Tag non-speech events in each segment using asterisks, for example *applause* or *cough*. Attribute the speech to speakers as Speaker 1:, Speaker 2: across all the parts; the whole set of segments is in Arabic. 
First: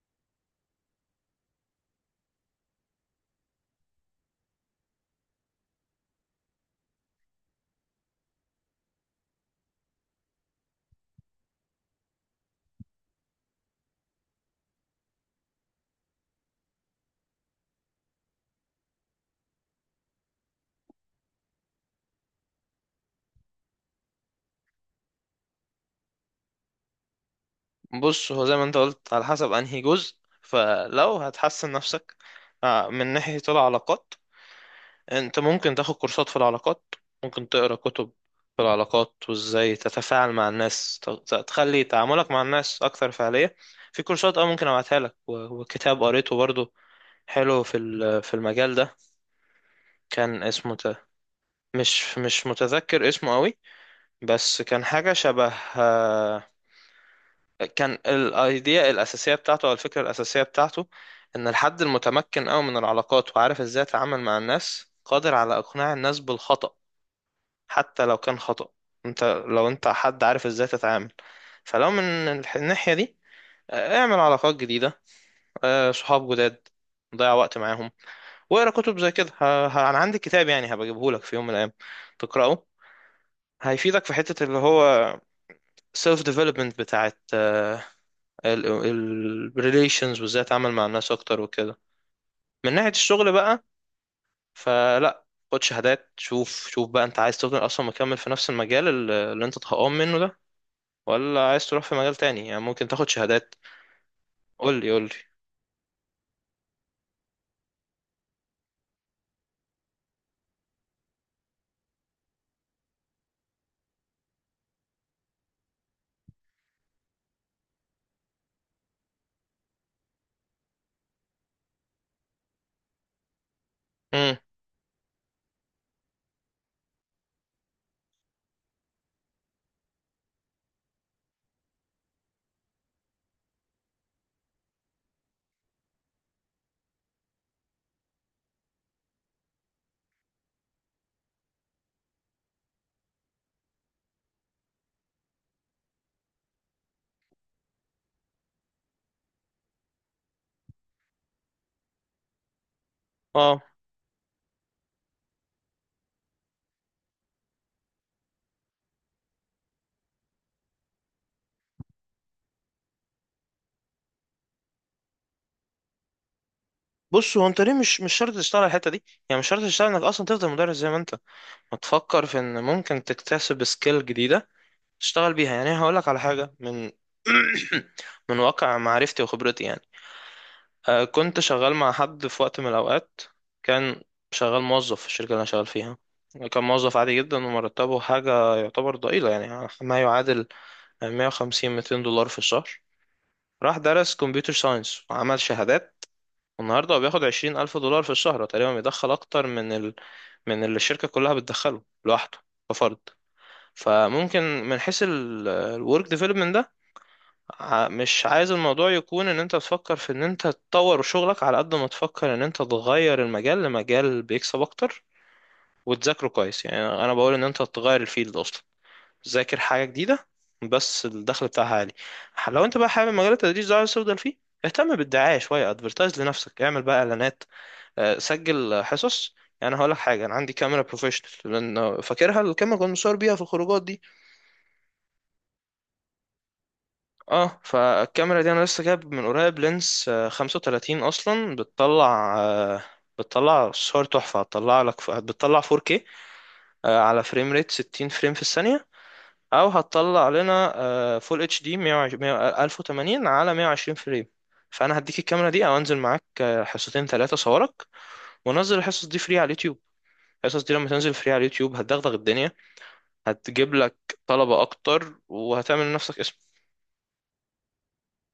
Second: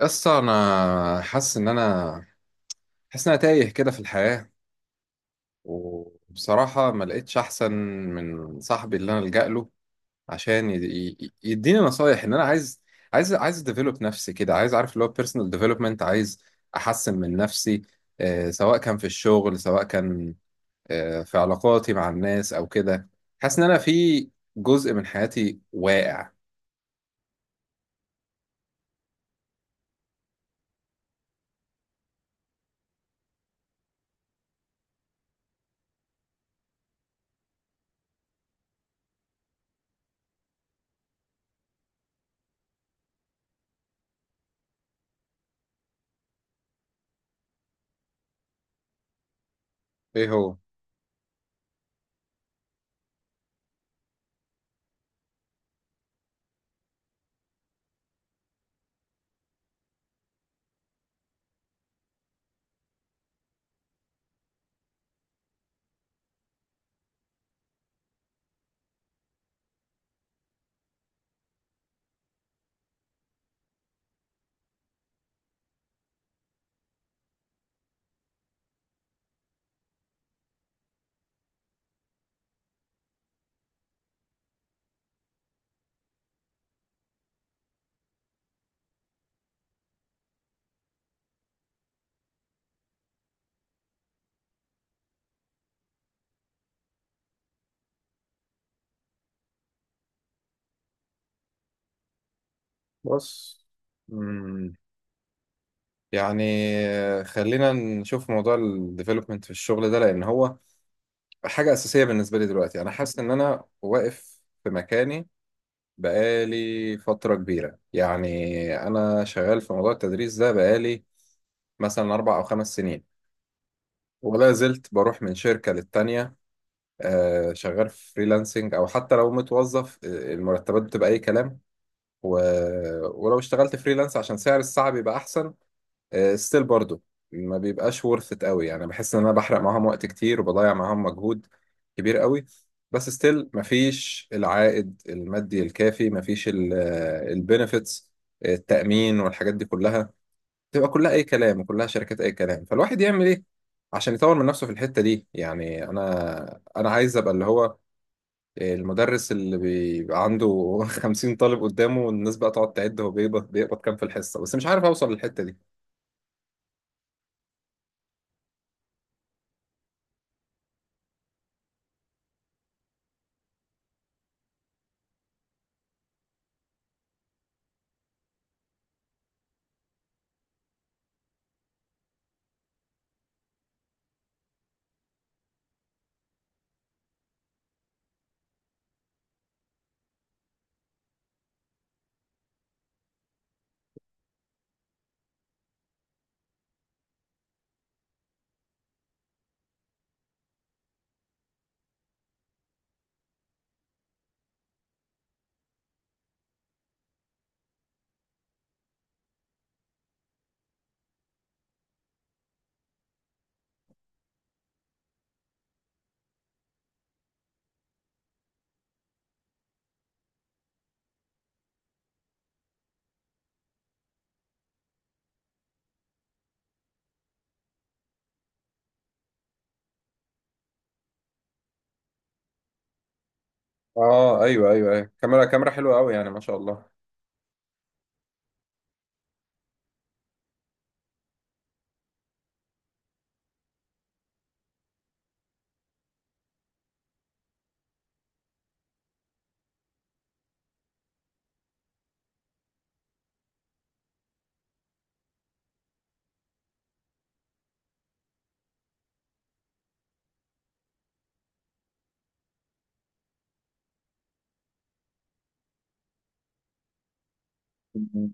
Speaker 1: قصة أنا حاسس إن أنا تايه كده في الحياة. وبصراحة ما لقيتش أحسن من صاحبي اللي أنا ألجأ له عشان يديني نصايح. إن أنا عايز أديفلوب نفسي كده، عايز أعرف اللي هو بيرسونال ديفلوبمنت، عايز أحسن من نفسي، سواء كان في الشغل، سواء كان في علاقاتي مع الناس أو كده. حاسس إن أنا في جزء من حياتي واقع.
Speaker 2: بص، هو زي ما انت قلت على حسب انهي جزء. فلو هتحسن نفسك من ناحية العلاقات، انت ممكن تاخد كورسات في العلاقات، ممكن تقرا كتب في العلاقات وازاي تتفاعل مع الناس، تخلي تعاملك مع الناس اكثر فعالية. في كورسات ممكن ابعتها لك، وكتاب قريته برضو حلو في في المجال ده،
Speaker 1: إيه
Speaker 2: كان
Speaker 1: هو؟
Speaker 2: اسمه مش متذكر اسمه قوي، بس كان حاجة شبه آه، كان الايديا الاساسيه بتاعته او الفكره الاساسيه بتاعته ان الحد المتمكن قوي من العلاقات وعارف ازاي يتعامل مع الناس قادر على اقناع الناس بالخطأ حتى لو كان خطأ. انت لو انت حد عارف ازاي تتعامل، فلو من الناحيه دي، اعمل علاقات جديده، صحاب جداد، ضيع وقت معاهم واقرا كتب زي كده. انا عندي كتاب يعني هبجيبه لك في يوم من الايام تقراه، هيفيدك في حته اللي هو سيلف ديفلوبمنت بتاعت الريليشنز وازاي اتعامل مع الناس اكتر وكده. من ناحية الشغل بقى، فلا، خد شهادات، شوف شوف بقى انت عايز تفضل اصلا مكمل في نفس المجال اللي انت اتهقان منه ده، ولا عايز تروح في مجال تاني؟ يعني ممكن تاخد شهادات.
Speaker 1: بص،
Speaker 2: قول لي قول لي.
Speaker 1: يعني خلينا نشوف موضوع الديفلوبمنت في الشغل ده، لان هو حاجه اساسيه بالنسبه لي. دلوقتي انا حاسس ان انا واقف في مكاني بقالي فتره كبيره. يعني انا شغال في موضوع التدريس ده بقالي مثلا اربع او خمس سنين،
Speaker 2: امم
Speaker 1: ولا زلت بروح من شركه للتانيه. شغال في فريلانسنج او حتى لو متوظف، المرتبات بتبقى اي كلام. و... ولو اشتغلت فريلانس عشان سعر الساعه بيبقى احسن، ستيل برضو ما بيبقاش worth it قوي. يعني بحس ان انا بحرق معاهم وقت كتير وبضيع معاهم مجهود كبير قوي، بس ستيل ما فيش العائد المادي الكافي، ما فيش البنفيتس، التأمين والحاجات دي كلها تبقى كلها اي كلام، وكلها شركات اي كلام. فالواحد يعمل ايه
Speaker 2: اه
Speaker 1: عشان يطور من نفسه في الحتة دي؟ يعني انا عايز ابقى اللي هو المدرس اللي بيبقى عنده *laughs* 50 طالب قدامه، والناس بقى تقعد تعد هو بيقبض كام في الحصة. بس مش عارف اوصل للحتة دي.
Speaker 2: بص، هو انت ليه؟ مش شرط تشتغل على الحتة دي، يعني مش شرط تشتغل انك اصلا تفضل مدرس زي ما انت. ما تفكر في ان ممكن تكتسب سكيل جديدة تشتغل بيها. يعني هقول لك على حاجة من *coughs* *clears throat* من واقع معرفتي وخبرتي يعني. كنت شغال مع حد في وقت من الأوقات، كان شغال موظف في الشركة اللي أنا شغال فيها، كان موظف عادي جدا ومرتبه حاجة يعتبر ضئيلة، يعني ما يعادل 150 200 دولار في الشهر. راح درس كمبيوتر ساينس وعمل شهادات، والنهاردة هو بياخد 20 ألف دولار في الشهر. هو تقريبا بيدخل أكتر من ال... من اللي الشركة كلها بتدخله لوحده كفرد. فممكن من حيث الورك ديفلوبمنت، مش عايز الموضوع يكون ان انت تفكر في ان انت تطور شغلك على قد ما تفكر ان انت تغير المجال لمجال بيكسب اكتر وتذاكره كويس. يعني انا بقول ان انت تغير الفيلد اصلا، ذاكر حاجة جديدة بس الدخل بتاعها عالي. لو انت بقى حابب مجال التدريس ده عايز تفضل فيه، اهتم بالدعاية شوية، ادفرتايز لنفسك، اعمل بقى اعلانات، سجل حصص. يعني هقول لك حاجة، انا عندي كاميرا بروفيشنال، لان فاكرها الكاميرا كنت مصور بيها في الخروجات دي.
Speaker 1: اه، ايوه ايوه ايوه، كاميرا حلوه قوي يعني، ما شاء الله.
Speaker 2: اه فالكاميرا دي انا لسه جايب من قريب لينس 35 اصلا، بتطلع بتطلع صور تحفة، هتطلع لك بتطلع 4K على فريم ريت 60 فريم في الثانية، او هتطلع لنا فول اتش دي 1080 على 120 فريم. فانا هديك الكاميرا دي او انزل معاك حصتين 3 صورك، ونزل الحصص دي فري على اليوتيوب. الحصص دي لما تنزل فري على اليوتيوب هتدغدغ الدنيا، هتجيب لك طلبة اكتر وهتعمل لنفسك اسم.
Speaker 1: مم.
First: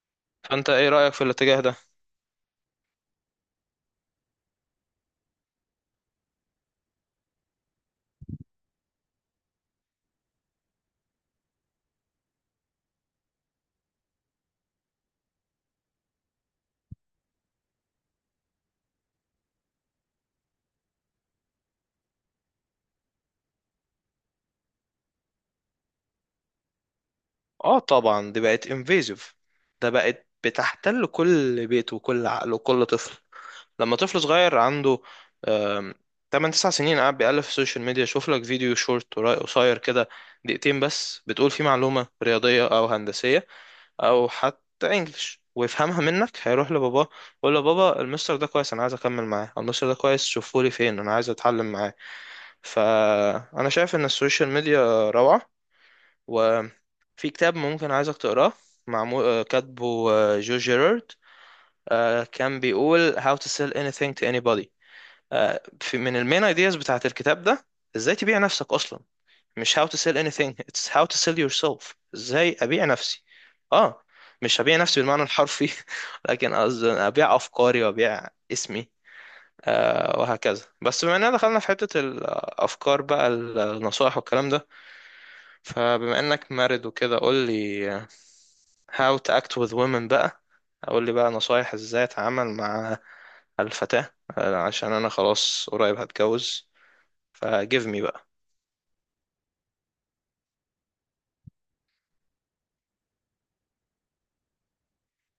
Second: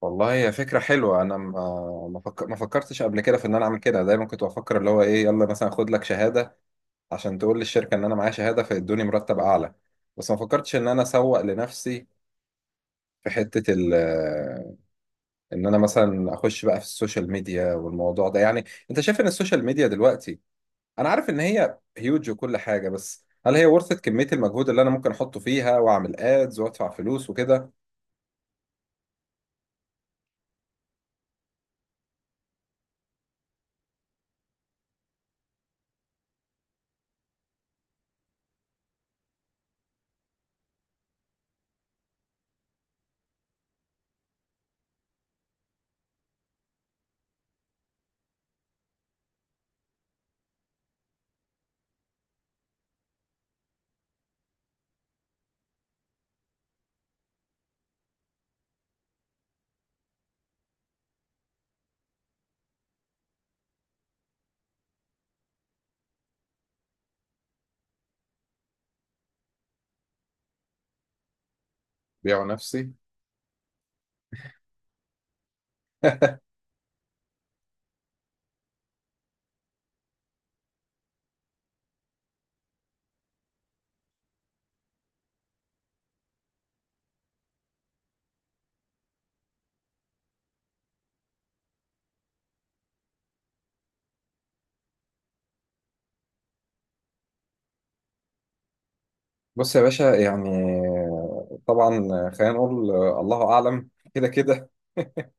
Speaker 1: والله هي
Speaker 2: فانت
Speaker 1: فكره
Speaker 2: ايه رأيك
Speaker 1: حلوه.
Speaker 2: في
Speaker 1: انا
Speaker 2: الاتجاه ده؟
Speaker 1: ما ما فك- ما فكرتش قبل كده في ان انا اعمل كده. دايما كنت بفكر اللي هو ايه، يلا مثلا خد لك شهاده عشان تقول للشركه ان انا معايا شهاده فيدوني مرتب اعلى، بس ما فكرتش ان انا اسوق لنفسي في حته ال ان انا مثلا اخش بقى في السوشيال ميديا والموضوع ده. يعني انت شايف ان السوشيال ميديا دلوقتي، انا عارف ان هي هيوج وكل حاجه، بس هل هي ورثة كمية المجهود اللي أنا ممكن أحطه فيها وأعمل ادز وأدفع فلوس وكده؟
Speaker 2: اه طبعا، دي بقت انفيزيف، ده بقت بتحتل كل بيت وكل عقل وكل طفل. لما طفل صغير عنده آم، 8 9 سنين قاعد بيألف في السوشيال ميديا، شوف لك فيديو شورت قصير كده دقيقتين بس بتقول فيه معلومة رياضية او هندسية او حتى انجلش، ويفهمها منك، هيروح لباباه يقول له: بابا، المستر ده كويس انا عايز اكمل معاه، أو المستر ده كويس شوفهولي فين انا عايز اتعلم معاه. فانا شايف ان السوشيال ميديا روعة. وفي كتاب ممكن عايزك تقراه، معمول كاتبه جو جيرارد، كان بيقول How to sell anything to anybody. من المين ايدياز بتاعت الكتاب ده ازاي تبيع نفسك اصلا. مش how to sell anything، it's how to sell yourself،
Speaker 1: بيع
Speaker 2: ازاي ابيع
Speaker 1: نفسي.
Speaker 2: نفسي. اه، مش هبيع نفسي بالمعنى الحرفي، *laughs* لكن قصدي ابيع افكاري وابيع اسمي آه، وهكذا. بس بما اننا دخلنا في حتة الافكار بقى النصائح والكلام ده، فبما انك مارد وكده، قول لي How to Act with Women بقى، اقول لي بقى نصايح ازاي اتعامل مع الفتاة، عشان انا خلاص قريب هتجوز، فجيف مي بقى.
Speaker 1: بص يا باشا، يعني طبعا، خلينا نقول الله اعلم كده كده.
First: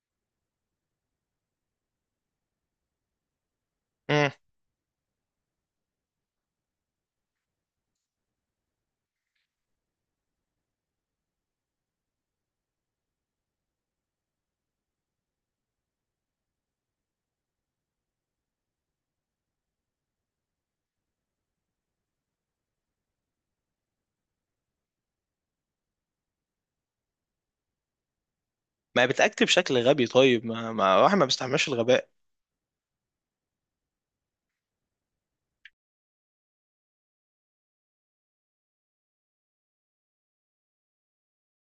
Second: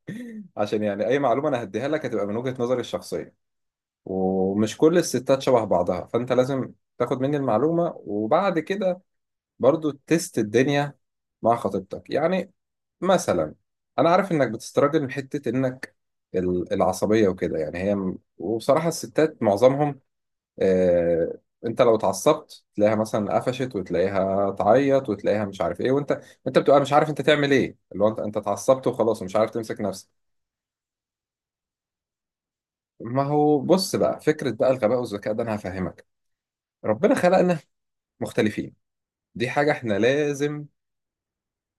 Speaker 1: *laughs* عشان يعني اي معلومه انا هديها لك هتبقى من وجهه نظري الشخصيه،
Speaker 2: مم.
Speaker 1: ومش كل الستات شبه بعضها، فانت لازم تاخد مني المعلومه وبعد كده برضو تست الدنيا مع خطيبتك. يعني مثلا انا عارف انك بتستراجل من حته انك العصبيه وكده. يعني هي، وبصراحه الستات معظمهم، آه، انت لو اتعصبت تلاقيها مثلا قفشت، وتلاقيها تعيط، وتلاقيها مش عارف ايه. وانت انت بتبقى مش عارف انت تعمل ايه، اللي هو انت اتعصبت
Speaker 2: ما
Speaker 1: وخلاص ومش
Speaker 2: بتأكت
Speaker 1: عارف
Speaker 2: بشكل
Speaker 1: تمسك
Speaker 2: غبي.
Speaker 1: نفسك.
Speaker 2: طيب، ما واحد ما بيستحملش الغباء.
Speaker 1: ما هو بص بقى، فكرة بقى الغباء والذكاء ده انا هفهمك. ربنا خلقنا مختلفين، دي حاجة احنا لازم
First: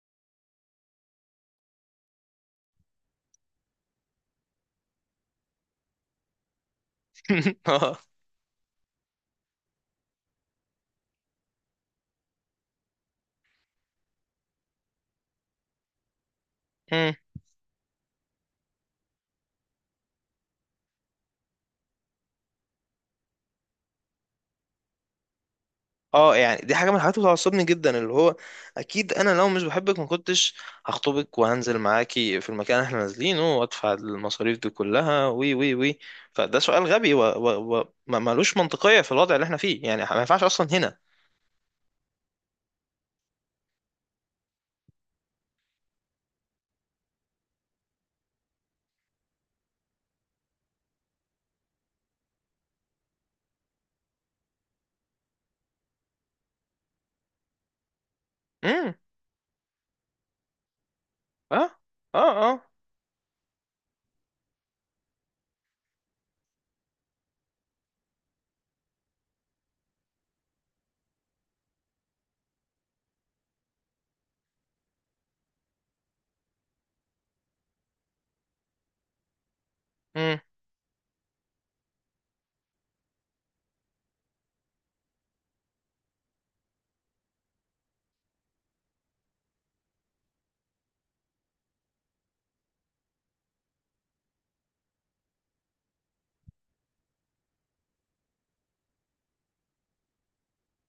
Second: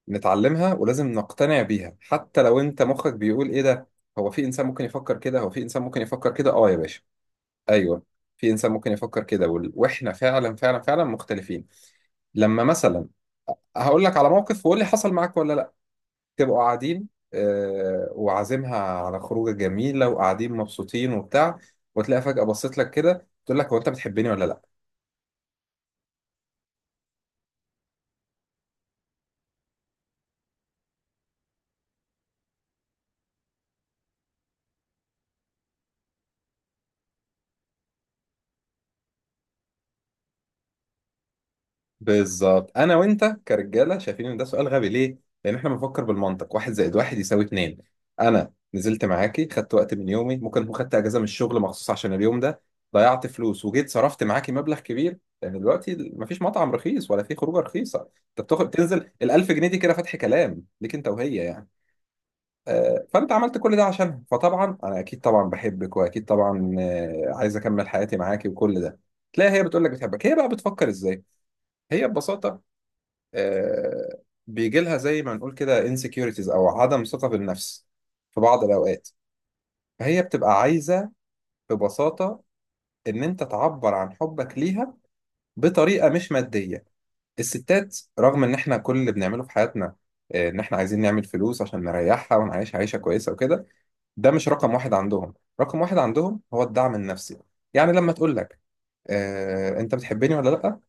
Speaker 1: نتعلمها ولازم نقتنع بيها، حتى لو انت مخك بيقول ايه ده، هو في انسان ممكن يفكر كده. اه يا باشا.
Speaker 2: *laughs* اه.
Speaker 1: ايوه. في انسان ممكن يفكر كده، واحنا فعلا مختلفين. لما مثلا، هقول لك على موقف وقول لي حصل معاك ولا لا. تبقوا قاعدين،
Speaker 2: مم.
Speaker 1: وعازمها على خروجه جميله، وقاعدين مبسوطين وبتاع، وتلاقي فجاه بصيت لك كده، تقول لك هو انت بتحبني ولا لا؟
Speaker 2: اه، يعني دي حاجة من الحاجات اللي بتعصبني جدا، اللي هو اكيد انا لو مش بحبك ما كنتش هخطبك وهنزل معاكي في المكان اللي احنا نازلينه وادفع المصاريف دي كلها وي وي وي. فده سؤال غبي و, و, و ملوش منطقية في الوضع اللي احنا فيه، يعني ما ينفعش اصلا.
Speaker 1: بالظبط، انا وانت كرجاله شايفين ان ده سؤال غبي. ليه؟ لان احنا بنفكر بالمنطق، واحد زائد واحد يساوي اتنين. انا نزلت معاكي، خدت وقت من يومي، ممكن اكون خدت اجازه من الشغل مخصوص عشان اليوم ده، ضيعت فلوس وجيت صرفت معاكي مبلغ كبير، لان دلوقتي مفيش مطعم رخيص ولا في خروجه رخيصه. انت بتاخد
Speaker 2: هنا.
Speaker 1: تنزل ال 1000 جنيه دي كده، فتح كلام ليك انت وهي
Speaker 2: اه.
Speaker 1: يعني.
Speaker 2: اه. اه.
Speaker 1: فانت عملت كل ده عشانها، فطبعا انا اكيد طبعا بحبك، واكيد طبعا عايز اكمل حياتي معاكي وكل ده. تلاقي هي بتقول لك بتحبك؟ هي بقى بتفكر ازاي؟ هي ببساطه، آه، بيجي لها زي ما نقول كده insecurities او عدم ثقه في النفس في بعض الاوقات. فهي
Speaker 2: مم.
Speaker 1: بتبقى عايزه ببساطه ان انت تعبر عن حبك ليها بطريقه مش ماديه. الستات، رغم ان احنا كل اللي بنعمله في حياتنا، ان احنا عايزين نعمل فلوس عشان نريحها ونعيش عيشه كويسه وكده، ده مش رقم واحد عندهم. رقم واحد عندهم هو الدعم النفسي. يعني لما تقول لك انت بتحبني ولا لا،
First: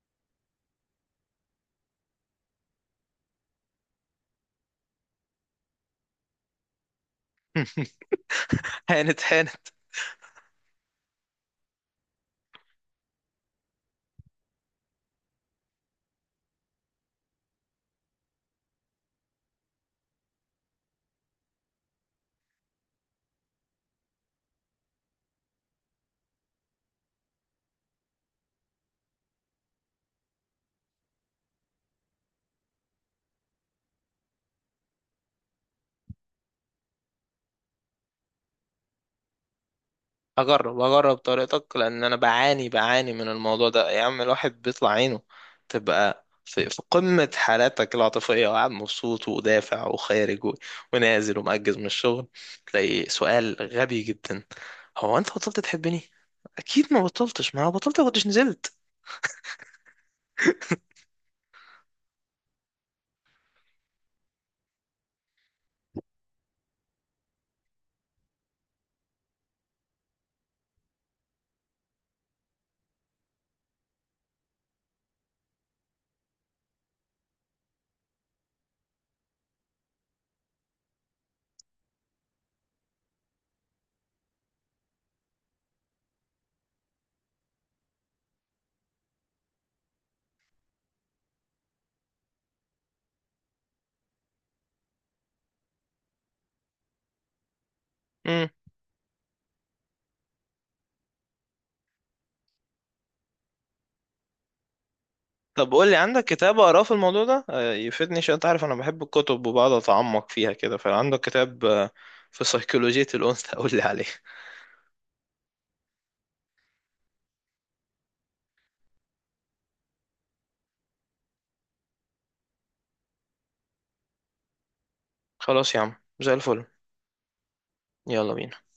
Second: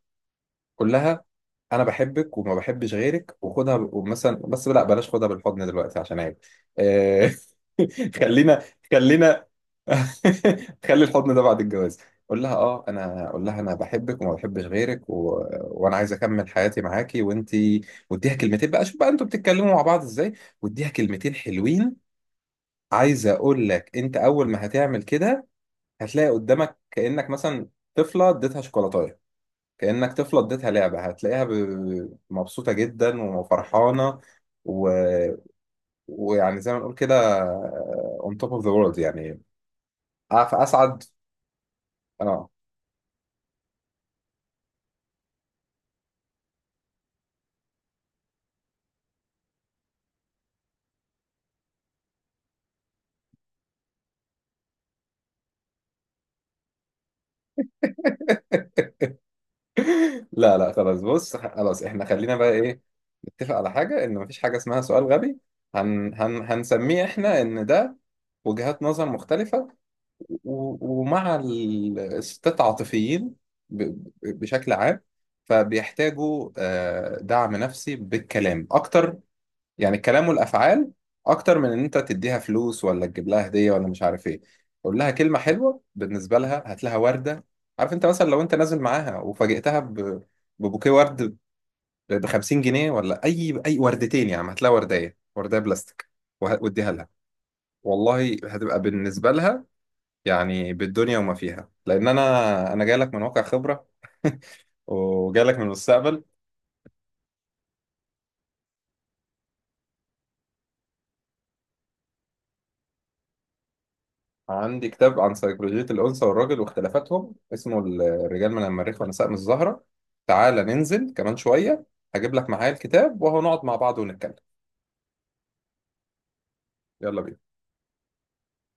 Speaker 1: كلها انا بحبك وما بحبش غيرك، ومثلا، بس لا، بلاش خدها بالحضن دلوقتي عشان عيب. آه، *laughs* خلينا
Speaker 2: *laughs* هانت
Speaker 1: خلينا
Speaker 2: هانت.
Speaker 1: *laughs* خلي الحضن ده بعد الجواز. قول لها اه انا، قول لها انا بحبك وما بحبش غيرك، وانا عايز اكمل حياتي معاكي وانتي، واديها كلمتين بقى. شوف بقى انتوا بتتكلموا مع بعض ازاي، واديها كلمتين حلوين. عايز اقول لك، انت اول ما هتعمل كده هتلاقي قدامك كانك مثلا طفله اديتها شوكولاته، كأنك طفلة اديتها لعبة، هتلاقيها مبسوطة جدا وفرحانة، و... ويعني زي ما نقول كده on top of the world يعني،
Speaker 2: اجرب
Speaker 1: أسعد.
Speaker 2: اجرب طريقتك، لان انا
Speaker 1: اه.
Speaker 2: بعاني من الموضوع ده يا عم، الواحد بيطلع عينه. تبقى في قمة حالاتك العاطفية وقاعد مبسوط ودافع وخارج ونازل ومأجز من الشغل، تلاقي سؤال غبي جدا: هو انت بطلت تحبني؟ اكيد ما بطلتش، ما أنا بطلت ما كنتش نزلت.
Speaker 1: لا لا خلاص، بص خلاص احنا خلينا بقى ايه، نتفق على حاجة ان مفيش حاجة اسمها سؤال غبي. هنسميه احنا ان ده وجهات نظر مختلفة. ومع الستات عاطفيين بشكل عام، فبيحتاجوا دعم نفسي بالكلام أكتر. يعني الكلام والافعال اكتر من ان انت تديها فلوس ولا تجيب لها هديه ولا مش عارف ايه. قول لها كلمه حلوه بالنسبه لها، هات لها ورده. عارف، انت مثلا لو انت نازل معاها وفاجئتها ببوكيه ورد ب 50 جنيه، ولا اي وردتين، يا عم هات لها ورديه بلاستيك واديها لها، والله
Speaker 2: *laughs*
Speaker 1: هتبقى بالنسبه لها يعني بالدنيا وما فيها. لان انا جاي لك من واقع خبره، *laughs* وجاي لك من
Speaker 2: طب قول لي، عندك
Speaker 1: المستقبل.
Speaker 2: كتاب اقراه في الموضوع ده يفيدني؟ عشان انت عارف انا بحب الكتب وبقعد اتعمق فيها كده. فعندك كتاب في سيكولوجية الانثى؟ *laughs* قول لي عليه.
Speaker 1: عندي كتاب عن سيكولوجية الأنثى والراجل واختلافاتهم، اسمه الرجال من المريخ ونساء من الزهرة. تعالى ننزل كمان شوية، هجيب لك معايا الكتاب، وهو نقعد مع بعض ونتكلم.
Speaker 2: خلاص يا عم، زي الفل.
Speaker 1: يلا بينا.
Speaker 2: يلا بينا.